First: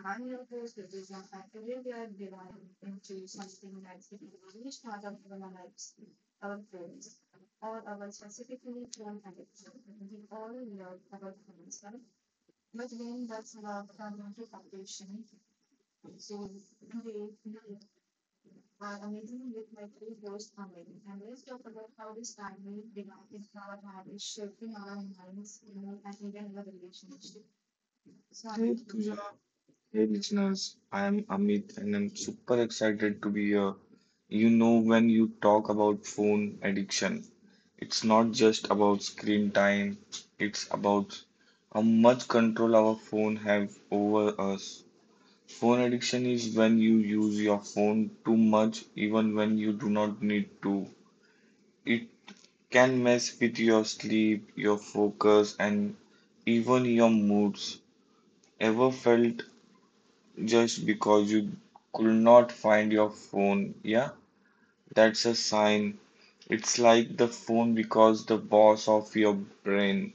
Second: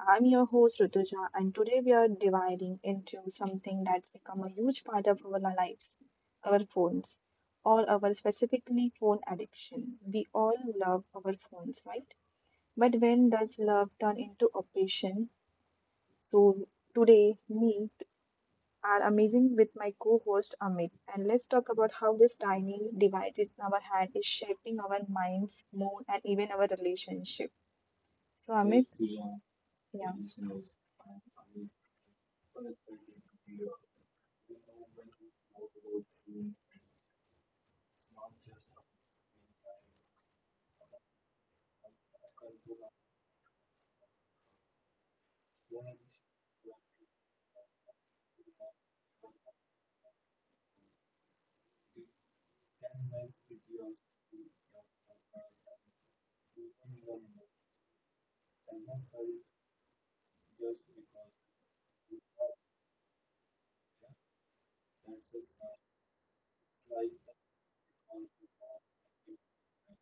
I'm your host Rutuja, and today we are dividing into something that's become a huge part of our lives our phones, or our specifically phone addiction. We all love our phones, right? But when does love turn into a passion? So, today, me are amazing with my co host Amit. And let's talk about how this tiny device in our hand is shaping our minds, mood, and even our relationship. So, Hey Amit, Pooja, yeah. hey listeners, I am Amit and I'm super excited to be here. You know, when you talk about phone addiction, it's not just about screen time, it's about how much control our phone have over us. Phone addiction is when you use your phone too much, even when you do not need to. It can mess with your sleep, your focus, and even your moods. Ever felt just because you could not find your phone? Yeah, that's a sign. It's like the phone because the boss of your brain.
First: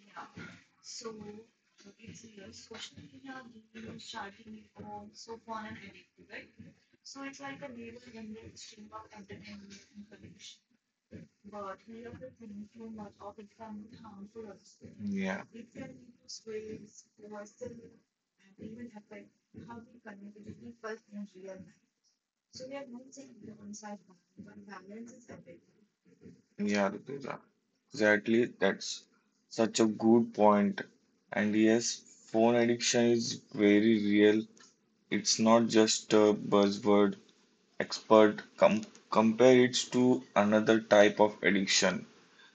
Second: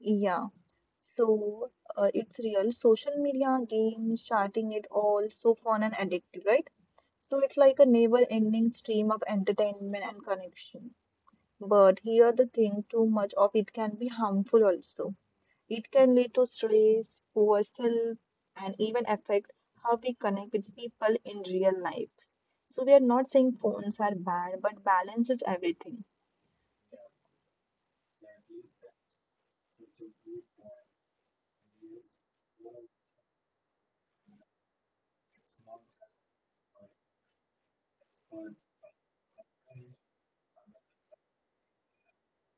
Yeah. So it's real. Social media, games, chatting, it all so fun and addictive, right? So it's like a never-ending stream of entertainment and connection. But here the thing, too much of it can be harmful also. Yeah, It can lead to stress, poor self, and even affect how we connect with people in real life. So we are not saying phones are bad, but balance is everything. yeah, Rutuja. Exactly. That's such a good point. And yes, phone addiction is very real. It's not just a buzzword. Expert compare it to another type of addiction.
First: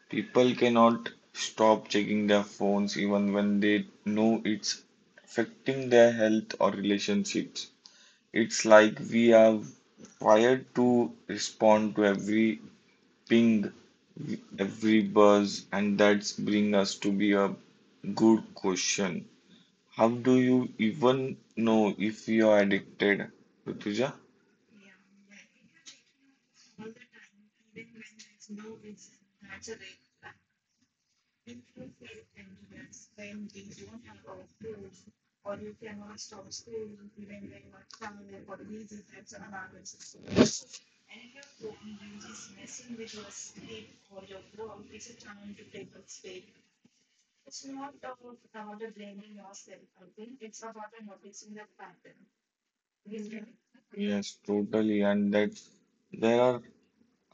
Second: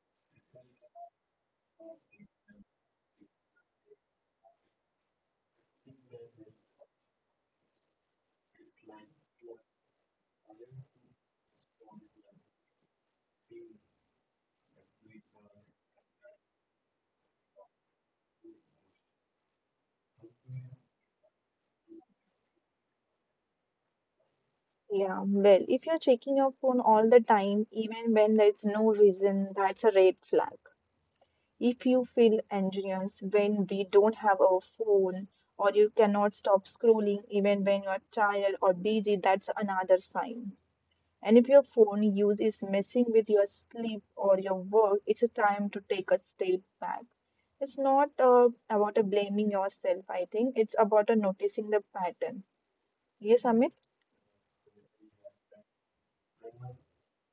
People cannot stop checking their phones even when they know it's affecting their health or relationships. It's like we are wired to respond to every ping, every buzz, and that's bring us to be a good question. How do you even know if you are addicted, Rutuja? Yeah, well, if you're checking your phone all the time, even when there's no reason, that's a red flag. If you feel anxious when we don't have our phone, or you cannot stop scrolling even when you're tired or busy, that's another sign. And if your phone use is messing with your sleep or your work, it's a time to take a step back. It's not about a blaming yourself, I think. It's about a noticing the pattern. Yes, Amit? Yes, totally. And that there are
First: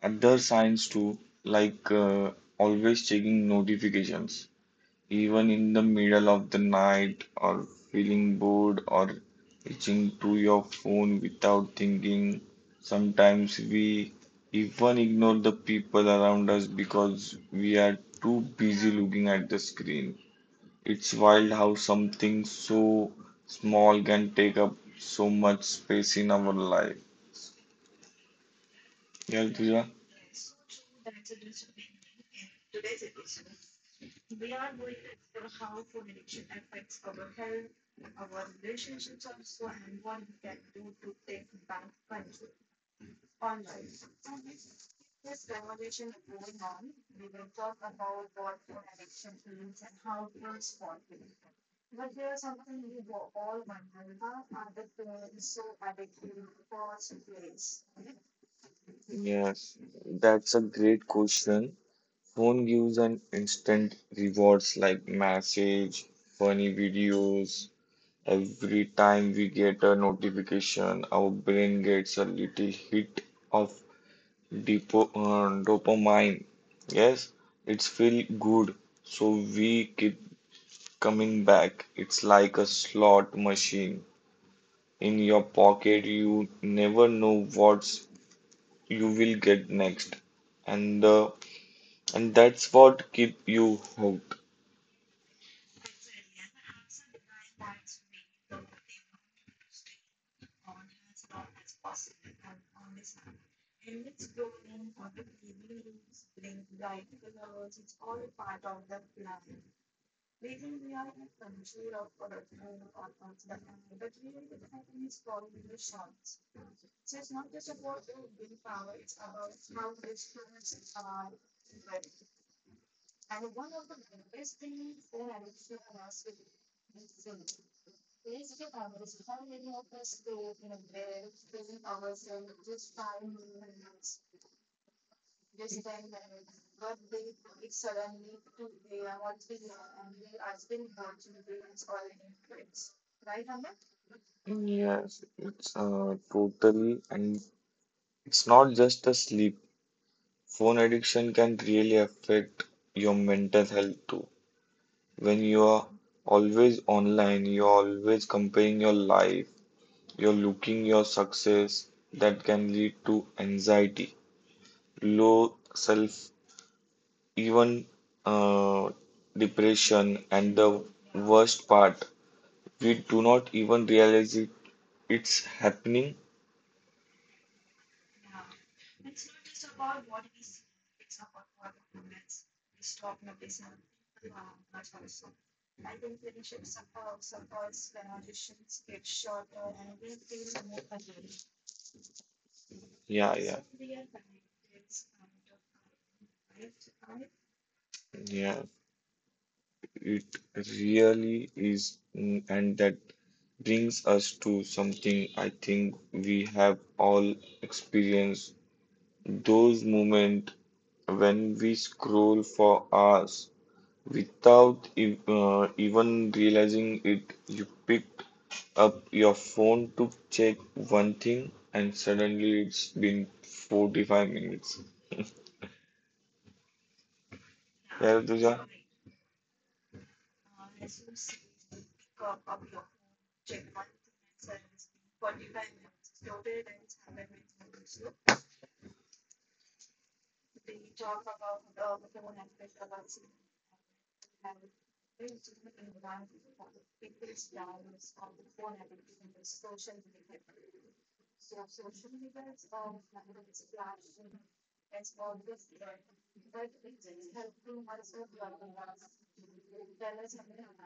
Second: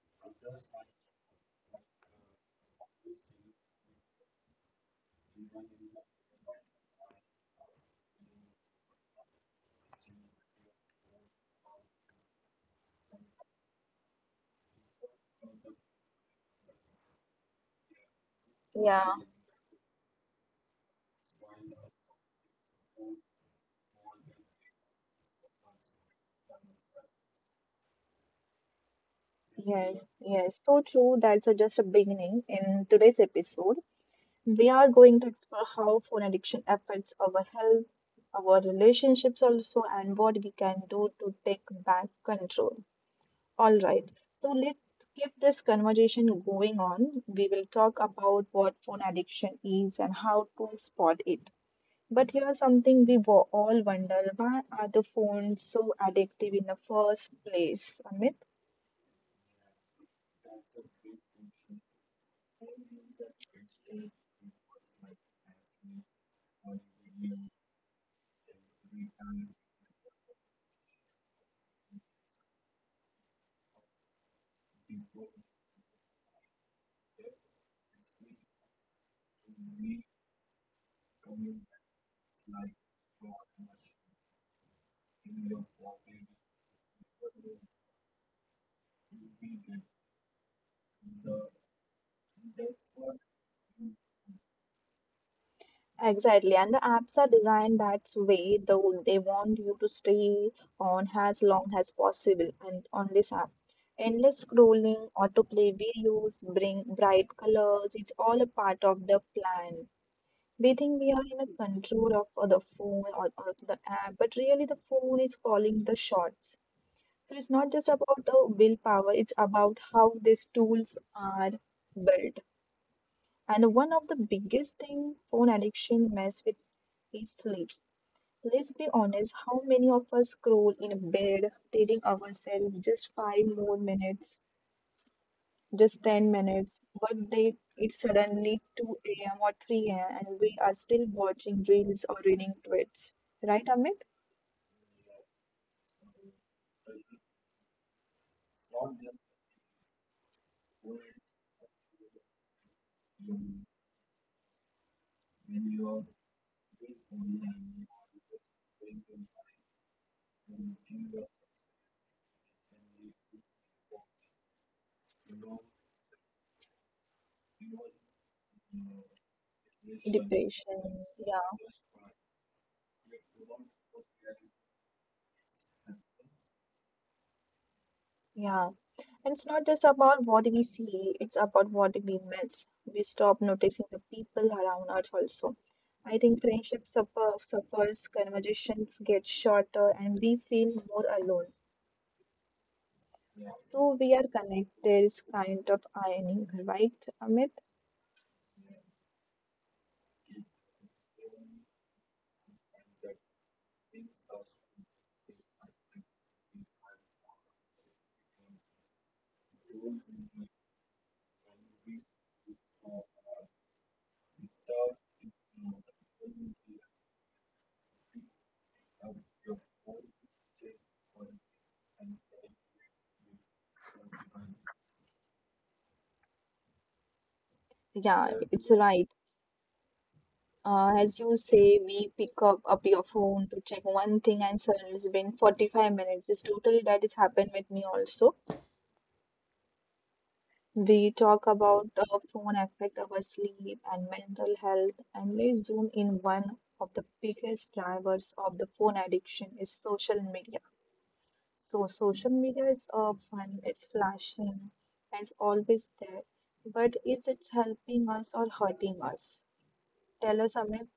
other signs too, like always checking notifications, even in the middle of the night, or feeling bored, or reaching to your phone without thinking. Sometimes we even ignore the people around us because we are too busy looking at the screen. It's wild how something so small can take up so much space in our life. Yeah, Rutuja? Yes, so true. That's a, just a beginning. In today's episode, we are going to explore how phone addiction affects our health, our relationships also, and what we can do to take back control. All right. So let's keep this conversation going on. We will talk about what phone addiction is and how to spot it. But here's something all wonder, why are the phones so addictive in the first place, Amit? Yes, that's a great question. Phone gives an instant rewards like message, funny videos. Every time we get a notification, our brain gets a little hit of depo dopamine. Yes, it's feel good, so we keep coming back. It's like a slot machine. In your pocket, you never know what you will get next. And the And that's what keep you hooked. Exactly, and the apps are designed that way, though they want you to stay on as long as possible and on this app. Endless scrolling, autoplay videos, bring bright colors, it's all a part of the plan. We think we are in a control of the phone or the app, but really the phone is calling the shots. So it's not just about the willpower, it's about how these tools are built. One of the biggest thing phone addiction mess with is sleep. Let's be honest, how many of us scroll in bed, telling ourselves just five more minutes? Just 10 minutes, but they it's suddenly 2 a.m. or 3 a.m. and we are still watching reels or reading tweets. Right, Amit? Yes, it's totally, and it's not just a sleep. Phone addiction can really affect your mental health too. When you are always online, you're always comparing your life, you're looking your success, that can lead to anxiety, low self, even uh, depression, and Depression. the Yeah. worst part, we do not even realize it. It's happening. Yeah. And it's not just about what we see, it's about what we miss. We stop noticing the people around us also. I think suffers, conversations get shorter, and we feel more alone. Yeah, yeah, So we are connected is kind of irony, right, Amit? yeah. It really is. And that brings us to something I think we have all experienced. Those moments when we scroll for hours without even realizing it, you picked up your phone to check one thing, and suddenly it's been 45 minutes. Yeah, Yeah, Rutuja, it's right. As you say, we pick up your phone to check one thing and suddenly it's been 45 minutes. It's totally that is happened with me also. We talk about the phone affect our sleep and mental health, and let's zoom in one of the biggest drivers of the phone addiction is social media. So social media is fun, it's flashing, and it's always there. But is it helping us or hurting us? Tell us, Amit,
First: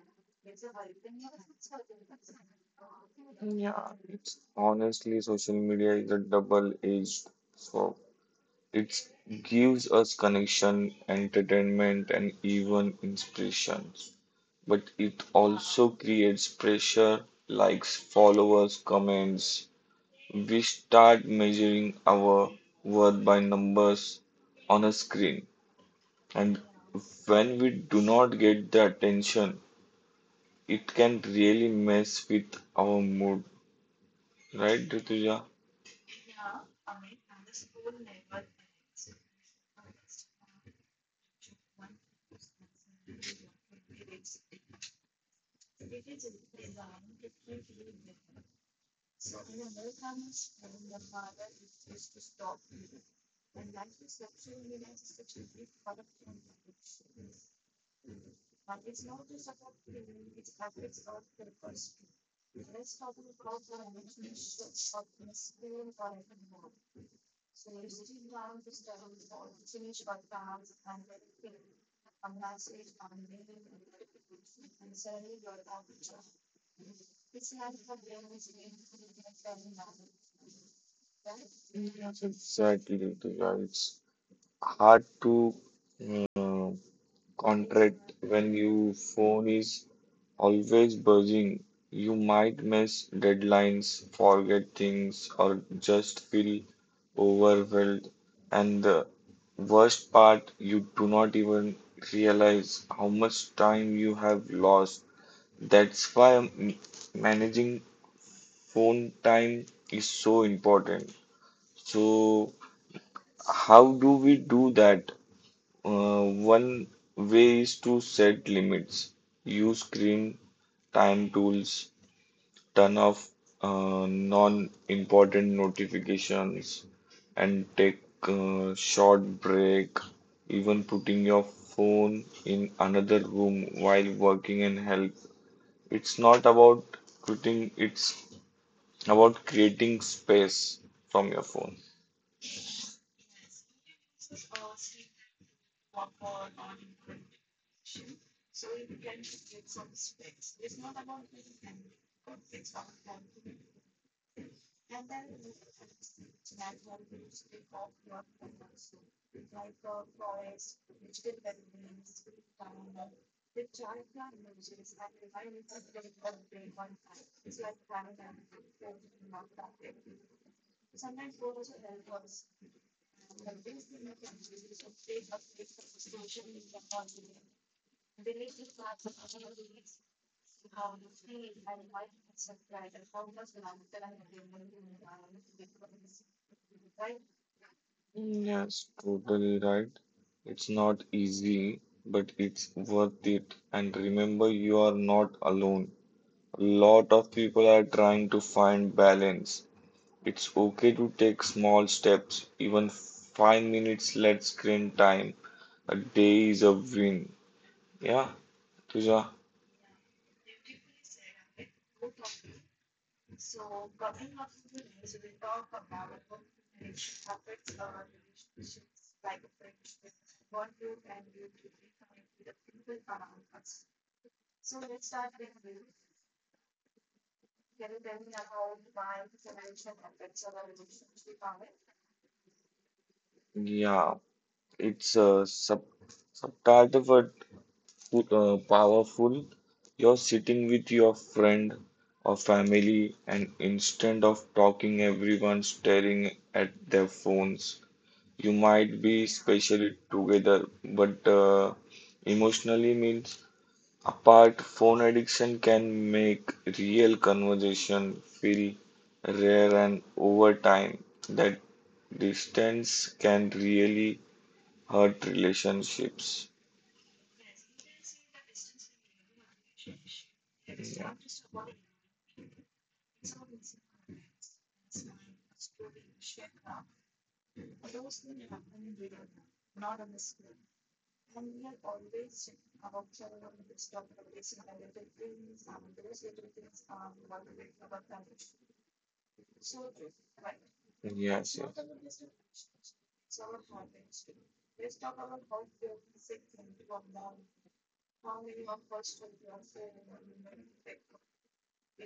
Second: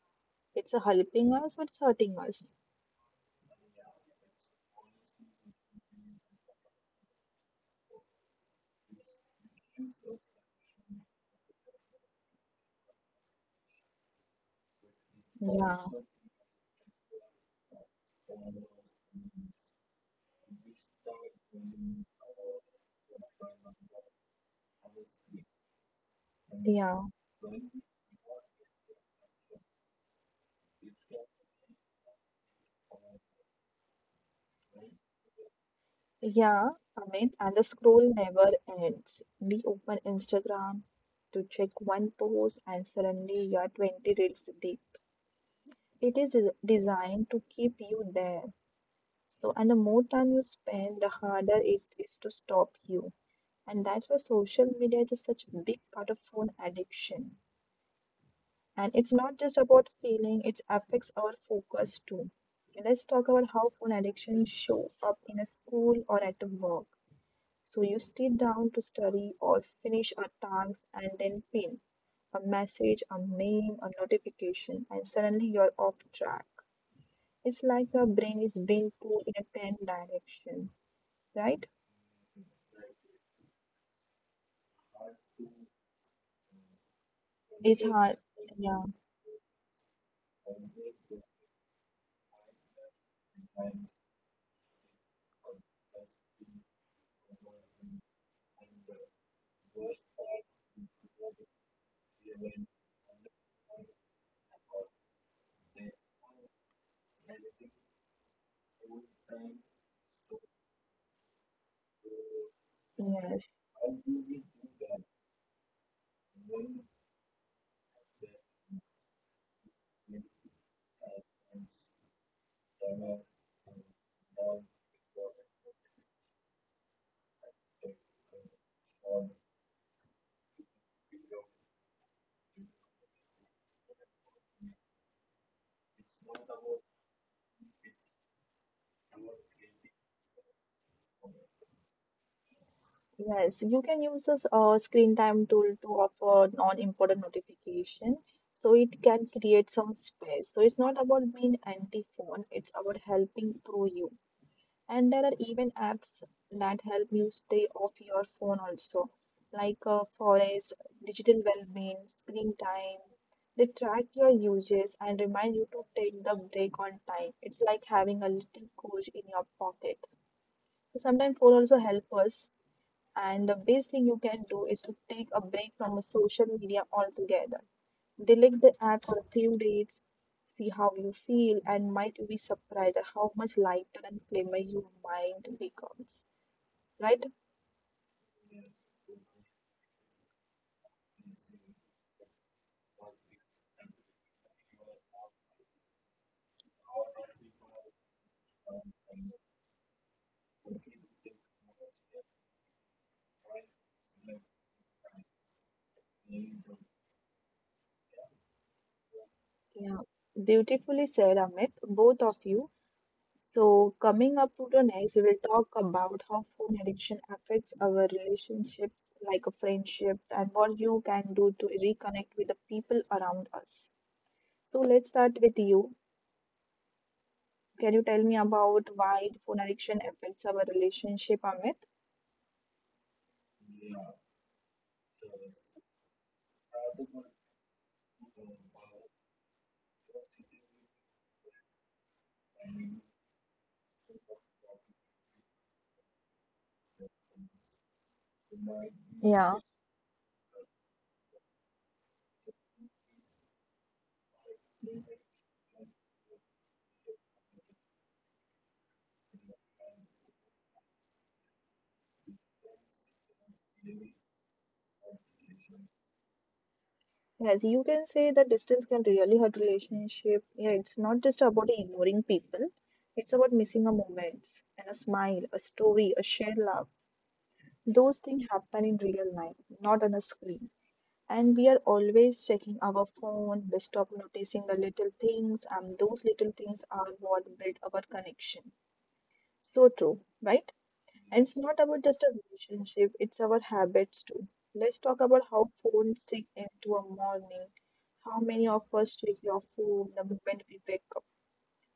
it's helping us or it's hurting us? honestly, social media is a double-edged sword. It gives us connection, entertainment, and even inspiration. But it Yeah, also creates pressure, likes, followers, comments. We start measuring our worth by numbers on a screen. And yeah, when we do not get the attention, it can really mess with our mood. Right, Rituja? yeah, Amit. And the scroll never ends. We open Instagram to check one post, and suddenly you're 20 reels deep. It is designed to keep you there. So, and the more time you spend, the harder it is to stop you. And that's why social media is such a big part of phone addiction. And it's not just about feeling, it affects our focus too. Okay, let's talk about how phone addiction show up in a school or at a work. So you sit down to study or finish a task and then pin a message, a mail, a notification, and suddenly you're off track. It's like your brain is being pulled in a 10 direction right? Exactly, Rutuja. It's hard to uh, It's contract hard. when Yeah. your phone is always buzzing. You might miss deadlines, forget things, or just feel overwhelmed. And the worst part, you do not even realize how much time you have lost. That's why managing phone time is so important. So Yes, how do we do that? One way is to set limits, use screen time tools, turn off non-important notifications, and take a short break. Even putting your phone in another room while working and help. It's not about quitting, it's about creating space from your phone. yes. You can use a screen time tool to offer non-important notification. So it can create some space. So it's not about being anti-phone, it's about helping through you. And there are even apps that help you stay off your phone also, like Forest, Digital Wellbeing, Screen Time. They track your uses and remind you to take the break on time. It's like having a little coach in your pocket. So sometimes phone also help us. And the best thing you can do is to take a break from a social media altogether. Delete the app for a few days, see how you feel, and might be surprised at how much lighter and clearer your mind becomes. Right? Yes, totally right. It's not easy, but it's worth it. And remember, you are not alone. A lot of people are trying to find balance. It's okay to take small steps, even 5 minutes less screen time a day is a win. Yeah, Tuja. Yeah. Beautifully said, Amit, both of you. So, coming up to the next, we will talk about how phone addiction affects our relationships, like a friendship, and what you can do to reconnect with the people around us. So, let's start with you. Can you tell me about why the phone addiction affects our relationship, Amit? Yeah, it's a subtitle powerful. You're sitting with your friend or family, and instead of talking, everyone's staring at their phones. You might be Yeah. spatially together, but emotionally means apart. Phone addiction can make real conversation feel rare, and over time, that distance can really hurt relationships. Yes, you can say that distance can really hurt relationship. Yeah, Yeah. it's not just about ignoring people. It's about missing a moment and a smile, a story, a shared laugh. Those things happen in real life, not on a screen. And we are always checking our phone, we stop noticing the little things, and those little things are what build our connection. So true, right? And Yes, it's not about just a yes. relationship, it's our habits too. Let's talk about how phones sink into a morning. How many of us check your phone the moment we wake up,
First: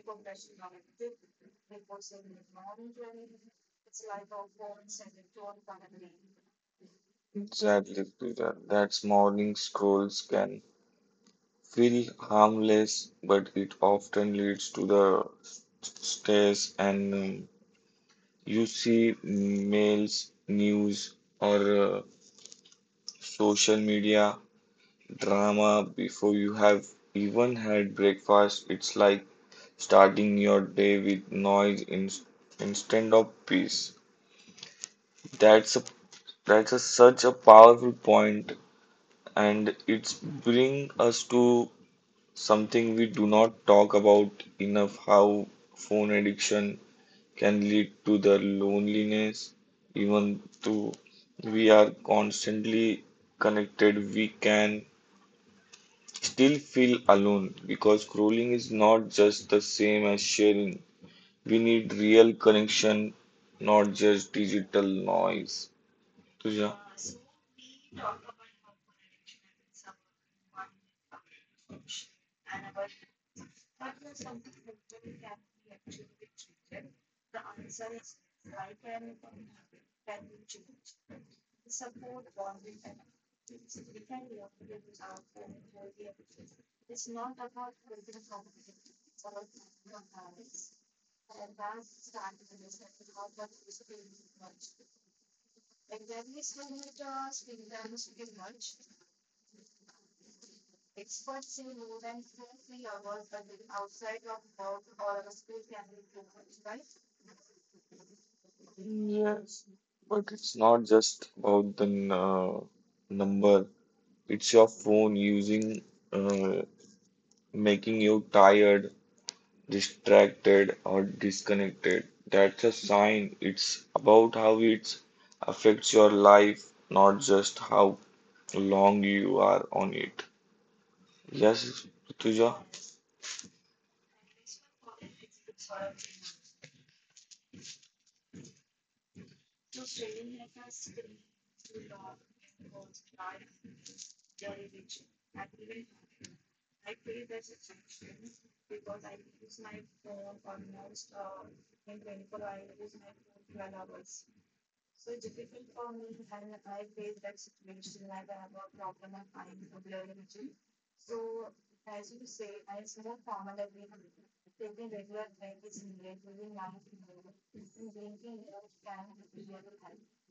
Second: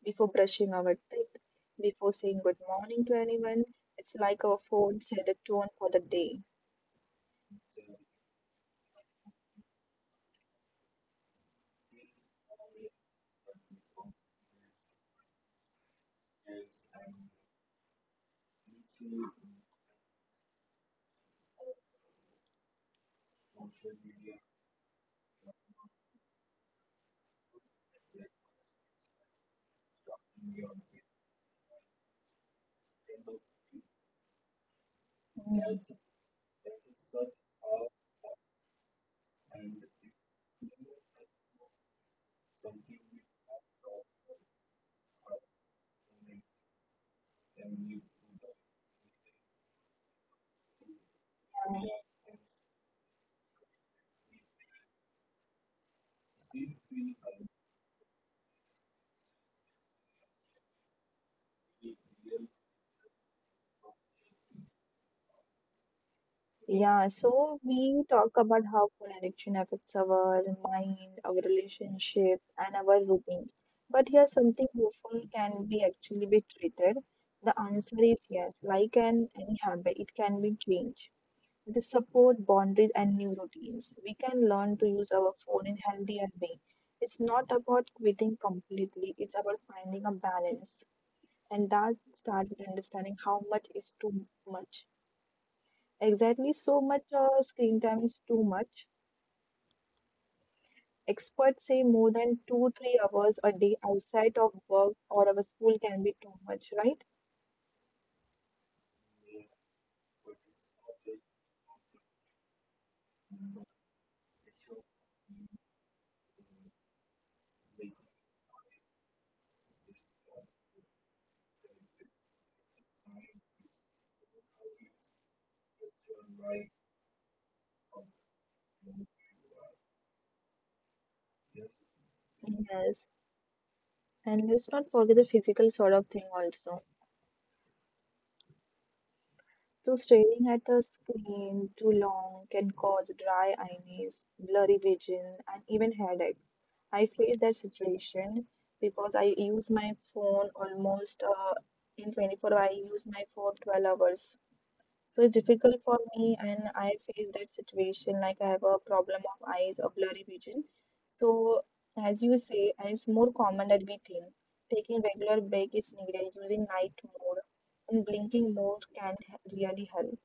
before brushing our teeth, before saying good morning to anyone? It's like our phone set the tone for the day. Exactly, Peter. That's morning scrolls can feel harmless, but it often leads to the stress, and you see mails, news, or social media drama before you have even had breakfast. It's like starting your day with noise in, instead of peace. That's a that's such a powerful point, and it's bring us to something we do not talk about enough, how phone addiction can lead to the loneliness. Even though we are constantly connected, we can still feel alone because scrolling is not just the same as sharing. We need real connection, not just digital noise. 对呀、Yes, Yeah, so we talk about how phone addiction affects our mind, our relationship, and our routines. But here, something hopeful can be actually be treated. The answer is yes. Like an any habit, it can be changed. With the support, boundaries, and new routines, we can learn to use our phone in healthier way. It's not about quitting completely. It's about finding a balance, and that starts with understanding how much is too much. Exactly, so much screen time is too much. Experts say more than two, 3 hours a day outside of work or our school can be too much, right? but it's not just about the number. It's your phone using, uh, making you tired, distracted, or disconnected. That's a sign. It's about how it affects your life, not just how long you are on it. Yes, Tuja. Yes, and let's not forget the physical sort of thing also. So staring at a screen too long can cause dry eyes, blurry vision, and even headache. I face that situation because I use my phone almost in 24 I use my phone 12 hours. So it's difficult for me, and I face that situation like I have a problem of eyes or blurry vision. So, as you say, and it's more common than we think. Taking regular break is needed. Using night mode and blinking mode really help.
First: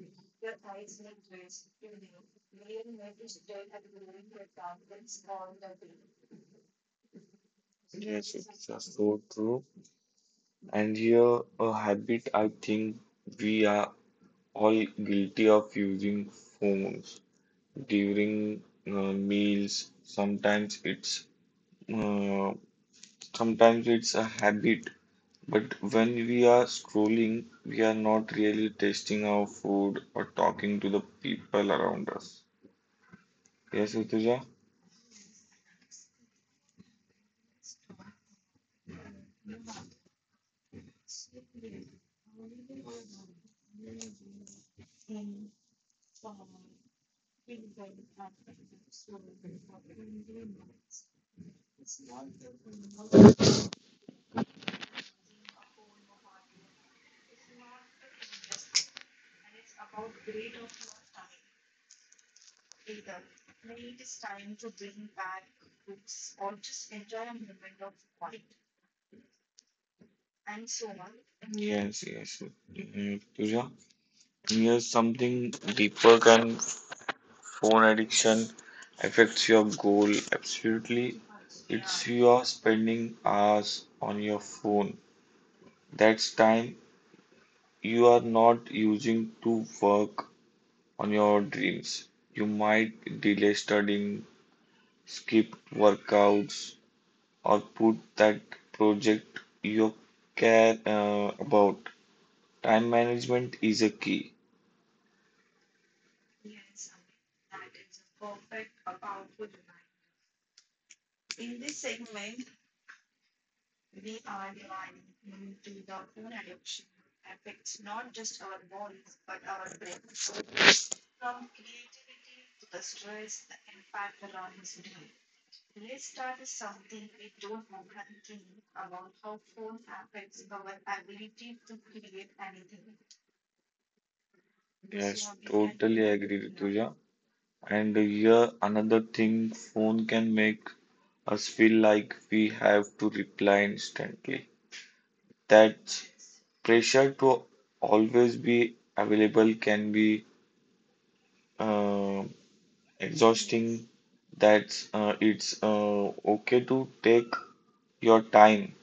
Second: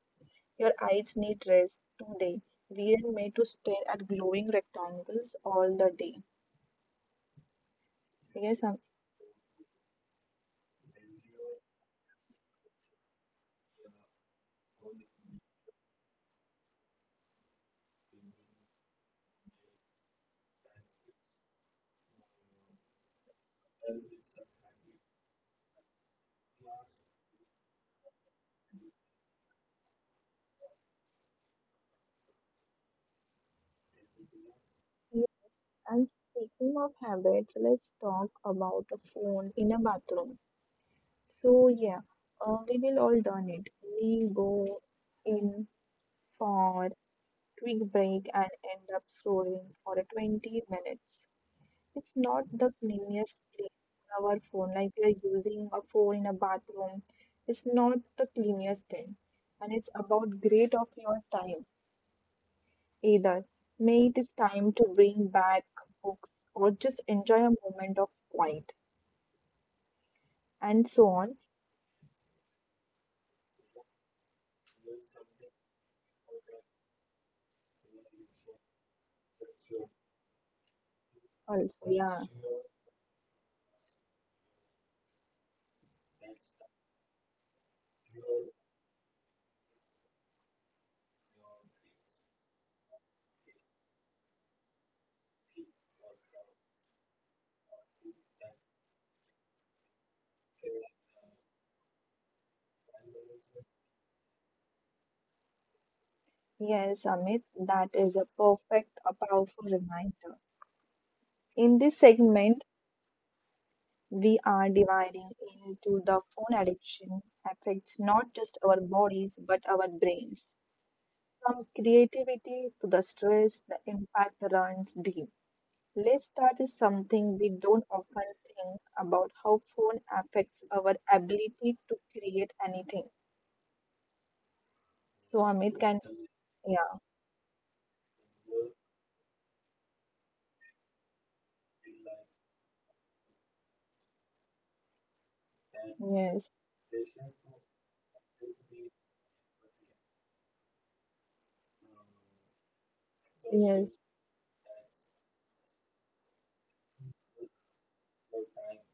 Your eyes need rest today. We are made to stare at glowing rectangles all the day. Yes, Yes, it's I'm- so true. And here, a habit I think we are all guilty of using phones during meals. Uh, sometimes it's a habit, but when we are scrolling, we are not really tasting our food or talking to the people around us. Yes, Utuja? yes. And speaking of habits, let's talk about a phone in a bathroom. So yeah, we will all done it. We go in for quick break and end up scrolling for a 20 minutes. It's not the cleanest place for our phone, like we are using a phone in a bathroom. It's not the cleanest thing, and it's about great of your time either. May it is time to bring back books or just enjoy a moment of quiet and so on. Yes, yes. Pooja, here's something deeper. Can Phone addiction affects your goal absolutely. Also, It's yeah. you are spending hours on your phone. That's time you are not using to work on your dreams. You might delay studying, skip workouts, or put that project you care about. Time management is a key. Yes, Amit, that is a perfect, a powerful reminder. In this segment, we are dividing into the phone addiction affects not just our bodies but our brains. From creativity to the stress, the impact runs deep. Let's start with something we don't often think about how phone affects our ability to create anything. So Yes, Amit can, totally agree, yeah, Rituja. And here another thing, phone can make us feel like we have to reply instantly. That yes, pressure to always be available can be uh, yes. exhausting. That It's okay to take your time.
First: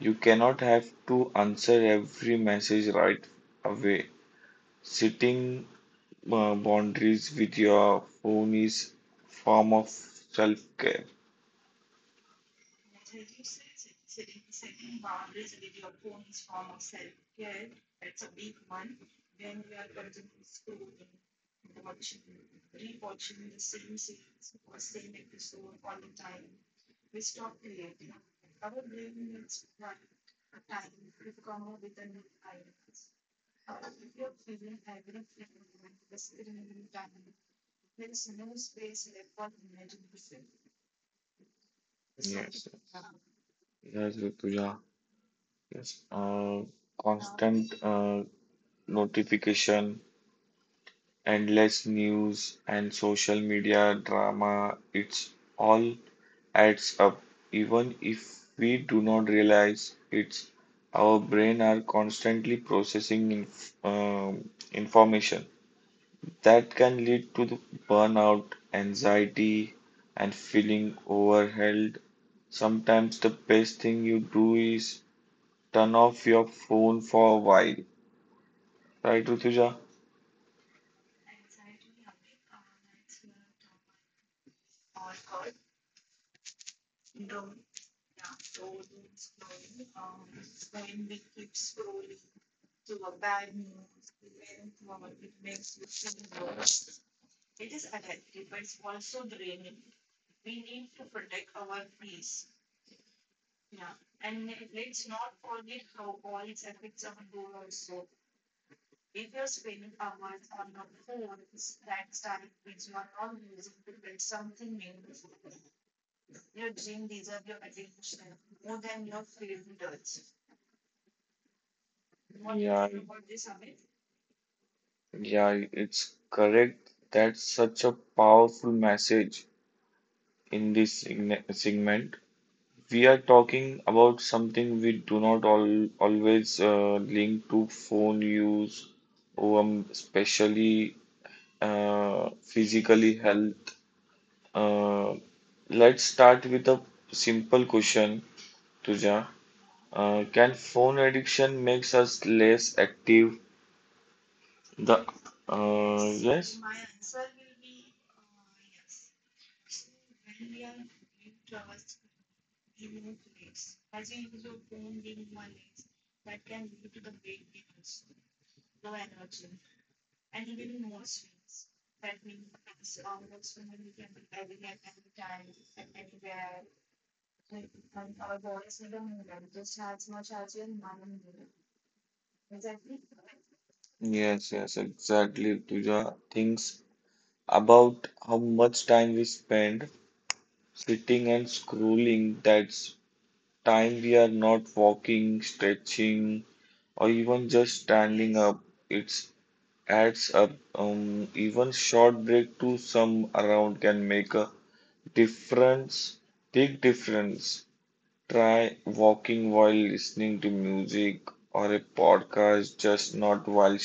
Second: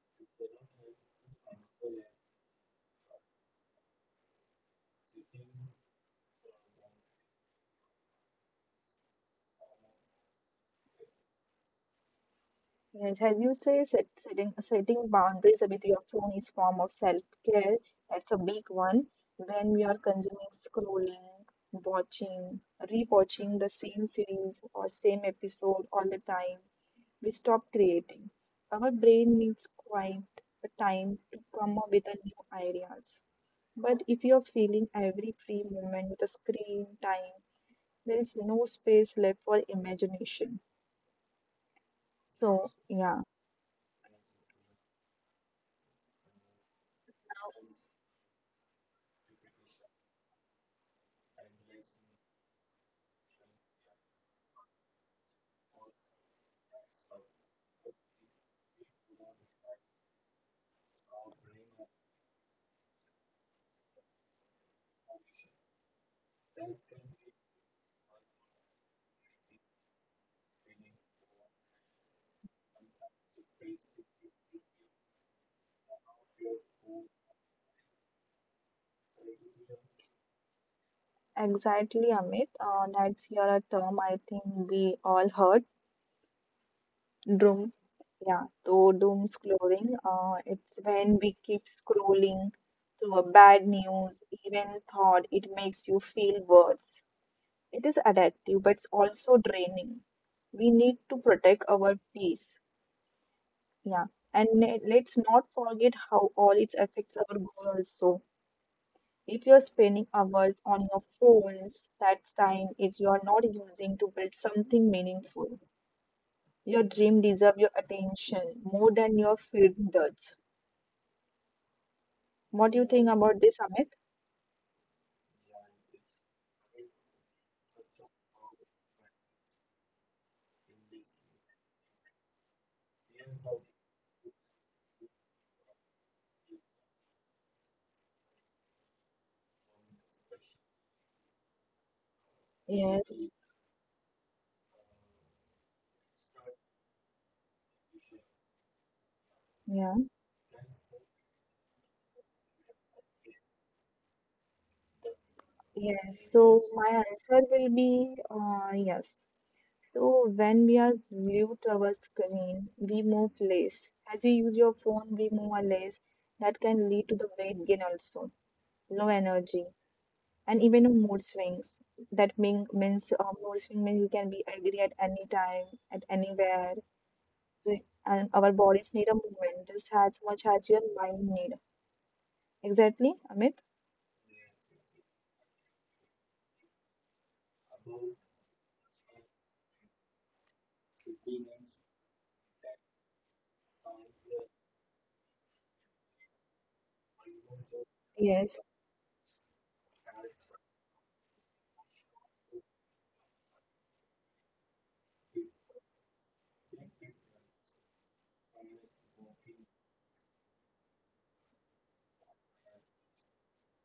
You cannot have to answer every message right away. Setting boundaries with your phone is form of self-care. Yes, as you say, setting boundaries with your phone is form of self-care. That's a big one. When we are consuming, scrolling, watching, rewatching the same series or same episode all the time, we stop creating. Our brain needs quite a time to come up with a new ideas. But if you're filling every free moment with a screen time, there is no space left for imagination. Yes, So, yeah. yes, Rituja. Yes, constant notification, endless news, and social media drama, it's all adds up. Even if we do not realize it's our brain are constantly processing um information that can lead to the burnout, anxiety, and feeling overwhelmed. Sometimes the best thing you do is turn off your phone for a while. Right, Rutuja? Exactly, Amit. That's here a term I think we all heard. Doom. Yeah, so doom scrolling. It's when we keep scrolling through a bad news, even thought it makes you feel worse. It is addictive, but it's also draining. We need to protect our peace. Yeah, let's not forget how all it affects our goal also. If you're spending hours on your phones, that time is you're not using to build something meaningful. Your dream deserves your attention more than your feed does. What do you Yeah, think about this, Amit? yeah, it's correct. That's such a powerful message in this segment. We are talking about something we do not always link to phone use, especially Yes, physically health. Uh, let's start with a simple question, Tuja. Yeah. Can phone addiction makes us less active? The yes, Yes, So my answer will be yes. So when we are glued to our screen, we move less. As we use your phone, we move our less. That can lead to the weight gain also, low energy, and even on mood swings that means mood swing means you can be angry at any time at anywhere We- and our bodies need a movement just as much as your mind need exactly amit yes, yes, exactly. Tuja thinks about how much time we spend sitting and scrolling. That's time we are not walking, stretching, or even just standing up. yes It adds up. Even short break to some around can make a Difference, big difference. Try walking while listening to music or a podcast, just not while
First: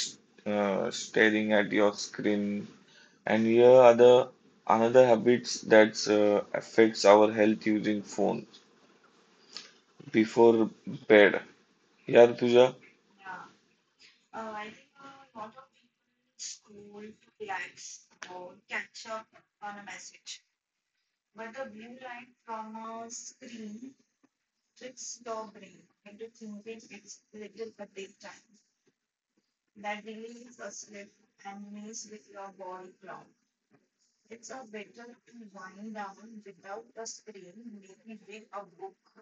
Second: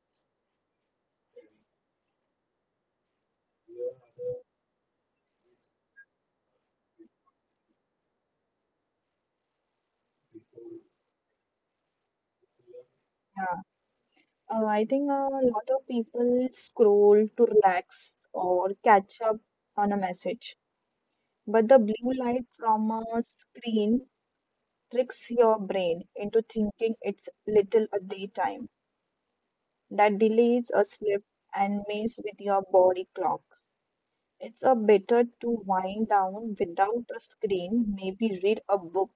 staring at your screen. And here are the another habits that affects our health using phones before bed. Yeah, Rituja? yeah I think a lot of people scroll to relax or catch up on a message but the blue light from a screen tricks your brain into thinking it's little a daytime that delays a slip and mess with your body clock. It's a better to wind down without a screen, maybe read a book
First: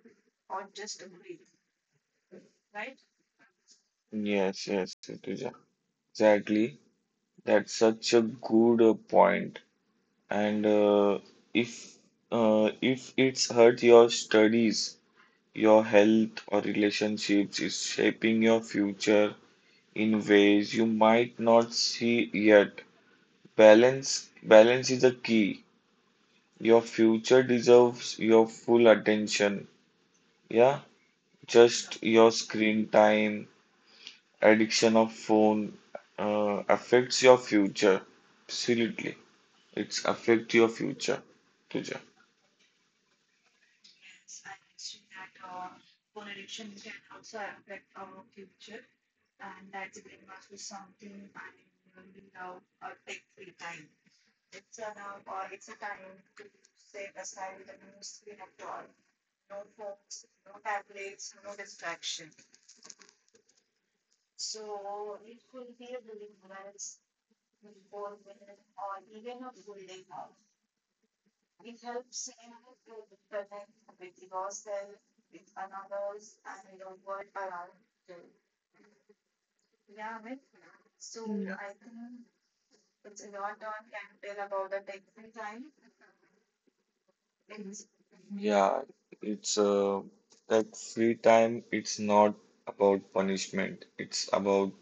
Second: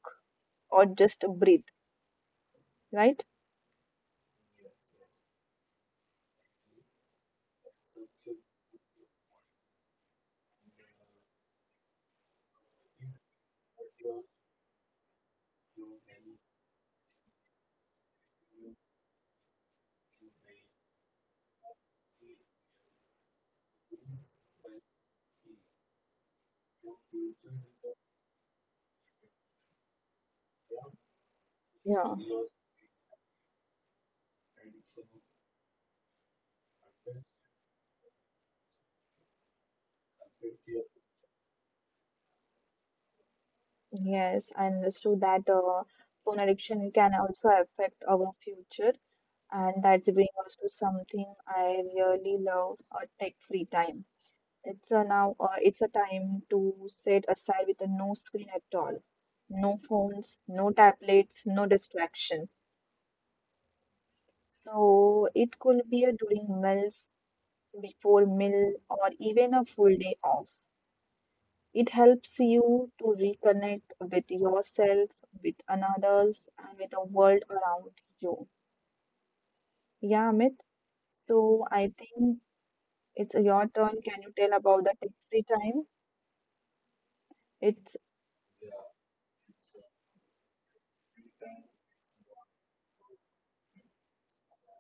or just breathe, right? Yes, yes, Rituja. Exactly. That's such a good point. And uh, if uh, if it's hurt your studies, your health, or relationships is shaping your future in ways you might not see yet. Balance, balance is the key. Your future deserves your full attention. Yeah, just Yeah. your screen time, addiction of phone, affects your future. Absolutely, it's affect your future, Tuja. Yes, I understood that phone addiction can also affect our future, and that's bring us to something I really love, a tech-free time. It's a now it's a time to set aside with a no screen at all. No phones, no tablets, no distraction. So it could be a during meals, before meal, or even a full day off. It helps you to reconnect with yourself, with another's, and with the world around you. Yeah, Amit. So I think it's your turn. Can you tell about the tech-free time? It Yeah, it's that free time. It's not about punishment. It's about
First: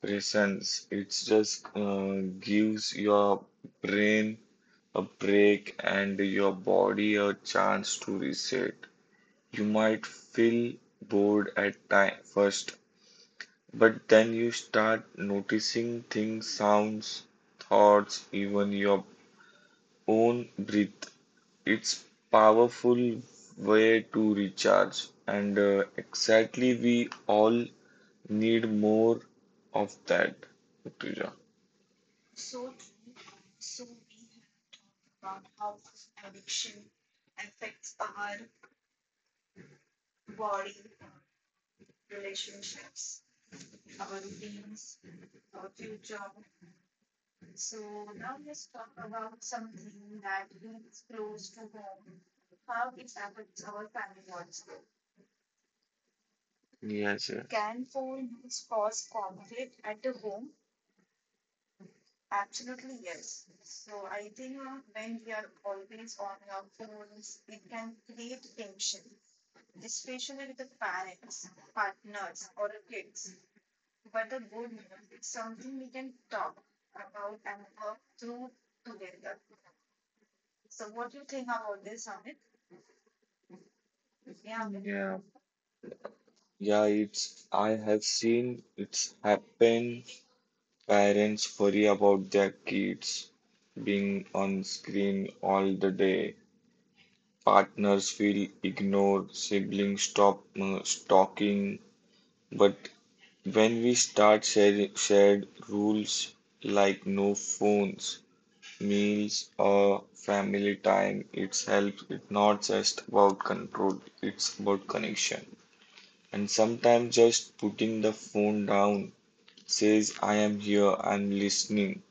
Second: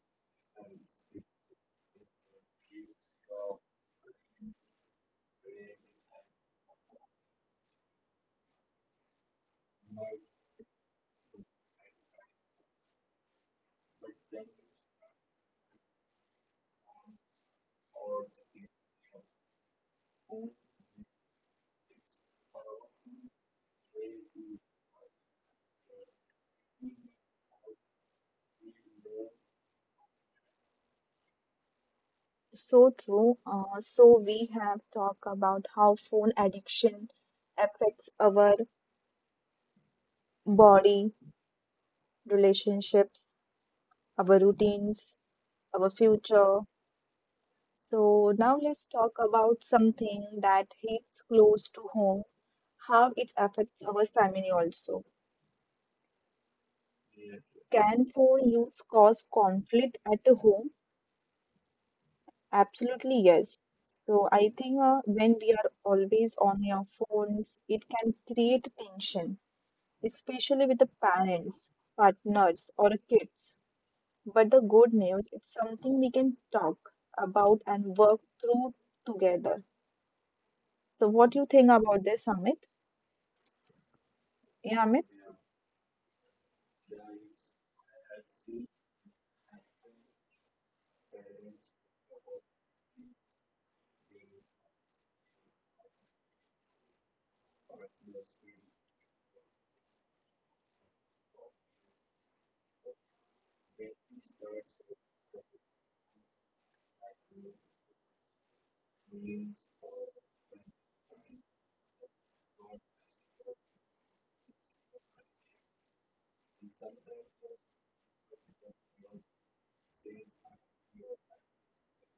presence. It just gives your brain a break and your body a chance to reset. You might feel bored at time first, but then you start noticing things, sounds, thoughts, even your own breath. It's powerful way to recharge, and exactly we all need more of that, Rutuja. So true. So we have talked about how phone addiction affects our body, relationships, our routines, our future. So now let's talk about something that hits close to home, how it affects our family also. Yes, yes. Can phone use cause conflict at the home? Absolutely, yes. So I think when we are always on our phones, it can create tension especially with the parents, partners, or kids. But the good news, it's something we can talk about and work through together. So, what do you think about this, Amit? Yeah, Amit? Yeah, it's I have seen it's happen. Parents worry about their kids being on screen all the day. Partners feel ignored, siblings stop talking. But when we start sharing shared rules like no phones, meals, or family time, it's helps. It's not just about control, it's about connection. And sometimes just putting the phone down says, I am here and listening.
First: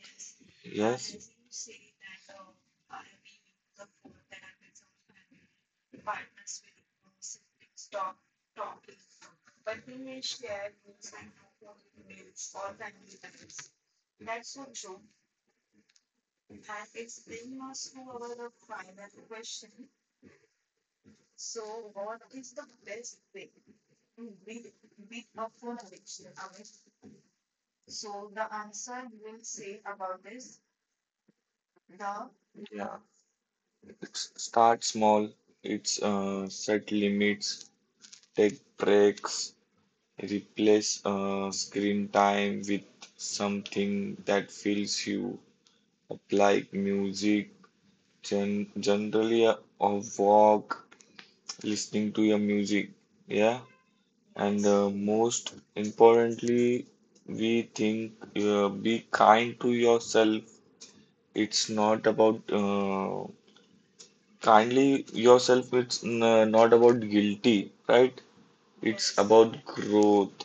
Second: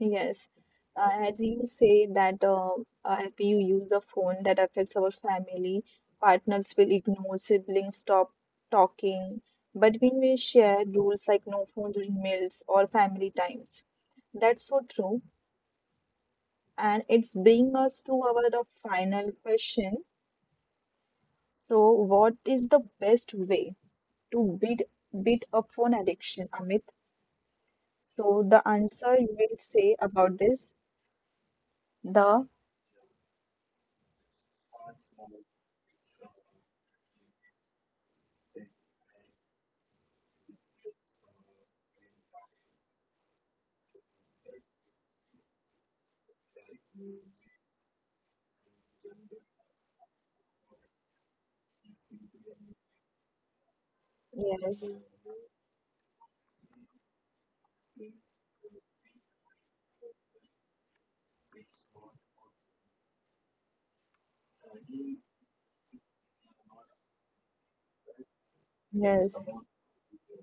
Yes. Yes, As you say that if you use a phone that affects our family, partners will ignore, siblings stop talking. But when we share rules like no phones during meals or family times, that's so true. And it's bringing us to our the final question. So, what is the best way to beat up phone addiction, Amit? So, the answer you will say about this. The yeah. It's start small, it's set limits, take breaks, replace screen time with something that fills you up, like music, generally a walk, listening to your music. Yeah, and yes, most importantly, we think be kind to yourself. It's not about kindly yourself, it's n not about guilty, right? It's yes, about growth.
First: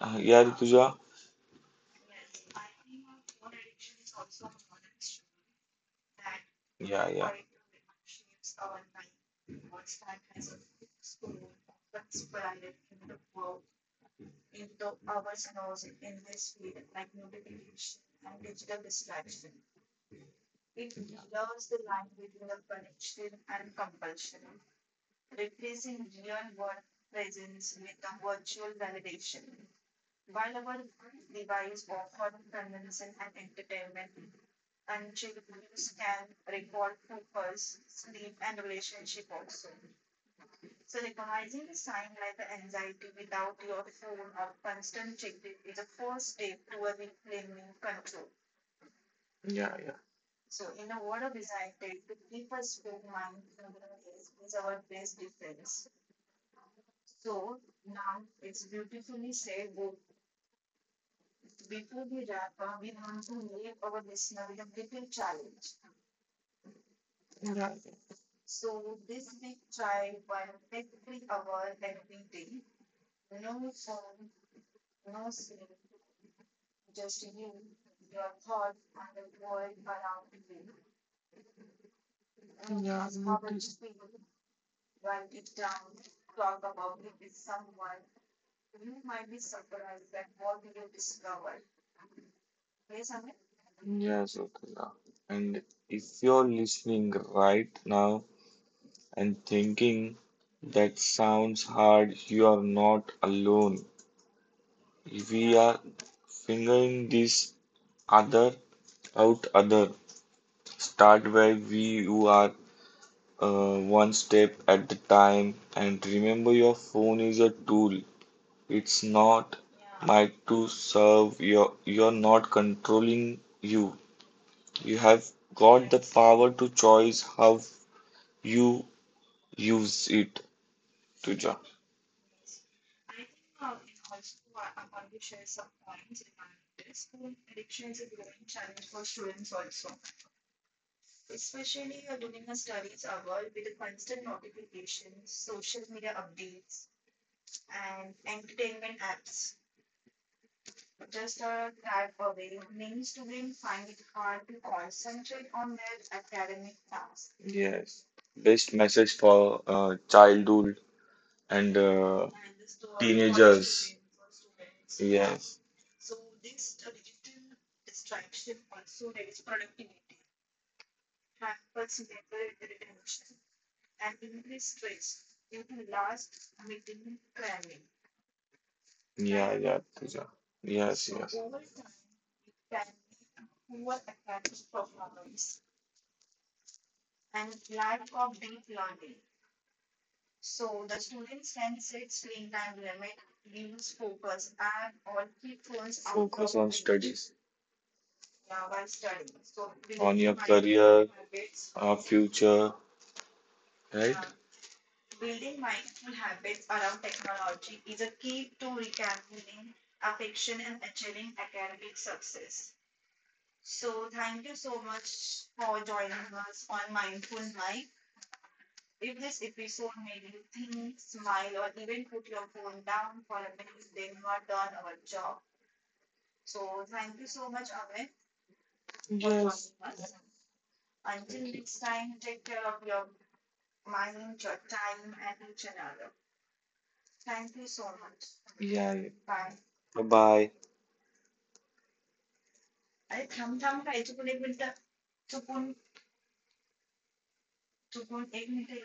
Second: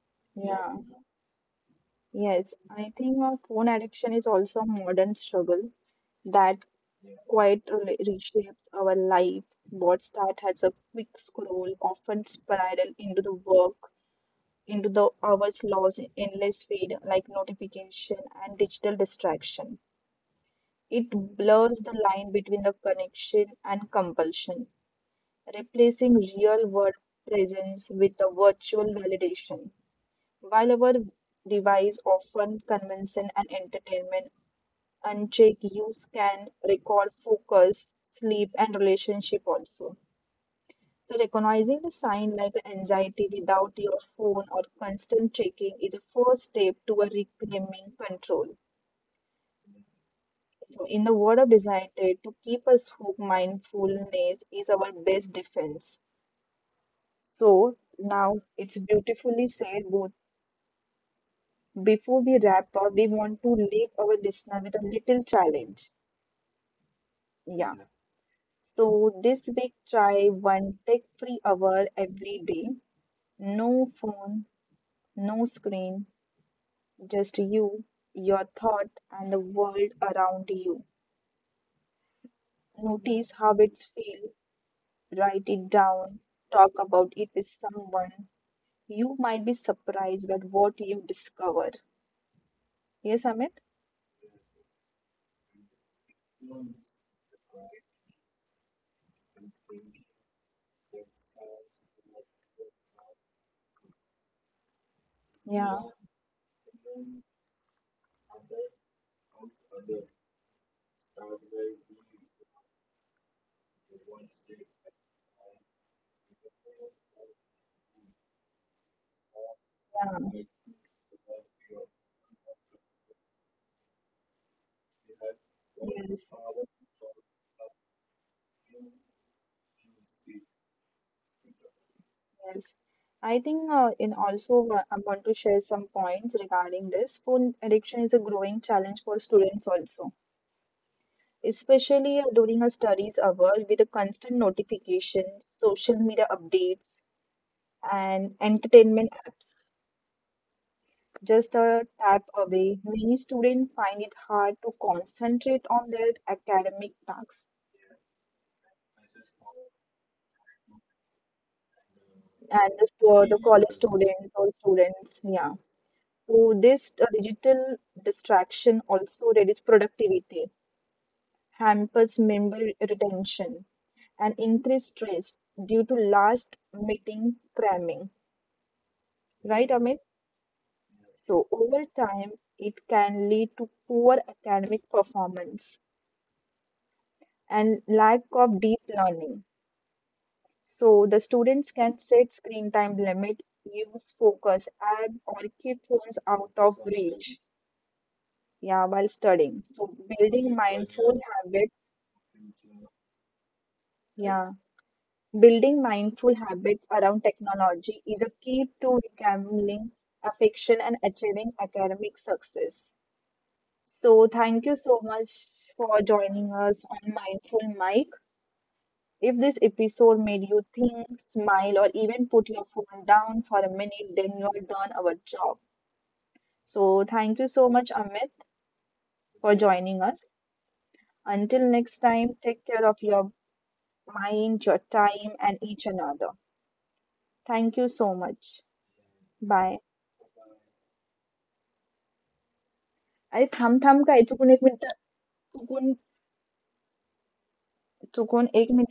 Yeah, yeah, Rituja? yes. I think phone addiction is also a modern struggle that Yeah, yeah. quite reshapes our life. What start as a quick scroll often spiral into the work into the hours lost in endless feed like notification and digital distraction. It blurs the line between the connection and compulsion, replacing real world presence with a virtual validation. While our device often convention and entertainment, unchecked use can record focus, sleep, and relationship also. So, recognizing the sign like anxiety without your phone or constant checking is a first step to a reclaiming control. Yeah, yeah, So, in the world of desire, to keep us hooked, mindfulness is our best defense. So, now it's beautifully said. Both before we wrap up, we want to leave our listener with a little challenge. yeah, Yeah. So this week, try one tech-free hour every day. No phone, no screen, just you, your thought, and the world around you. Notice how it's feel, write it down, talk about it with someone. You might be surprised at what you discover. Yes, Amit? yeah, so, yeah. And if you're listening right now and thinking that sounds hard, you are not alone. We are Yeah, figuring this other out other. Start where we you are one step at a time, and remember your phone is a tool. It's not yeah, meant yes. to serve you, you're not controlling you have got the power to choose how you use it, Tuja. Yes. I think in also I want to share some points regarding this. Phone addiction is a growing challenge for students also, especially during our studies hour with the constant notifications, social media updates, and entertainment apps. Just a tap away, many students find it hard to concentrate on their academic tasks. Yes, best message for childhood and And this for the teenagers. college students or students, yeah. Yes, So this digital distraction also reduces productivity, hampers memory retention, and increased stress due to last meeting cramming. yeah, Right, yeah, Amit? Tuja. Yes, yes. So, over time, it can lead to poor academic performance and lack of deep learning. So, the students can set screen time limit, use focus app, or keep phones out Focus of reach. Yeah, while studying. So, building mindful habits. Future. Yeah, building mindful habits around technology is a key to reclaiming affection and achieving academic success. So, thank you so much for joining us on Mindful Mike. If this episode made you think, smile, or even put your phone down for a minute, then you have done our job. So, thank you so much, Amit, for joining us. Until next time, take care of your mind, your time, and each another. Thank you so much. Yeah. Yeah. Bye. Bye bye. अरे थांब थांब काय चुकून एक minute चुकून चुकून एक minute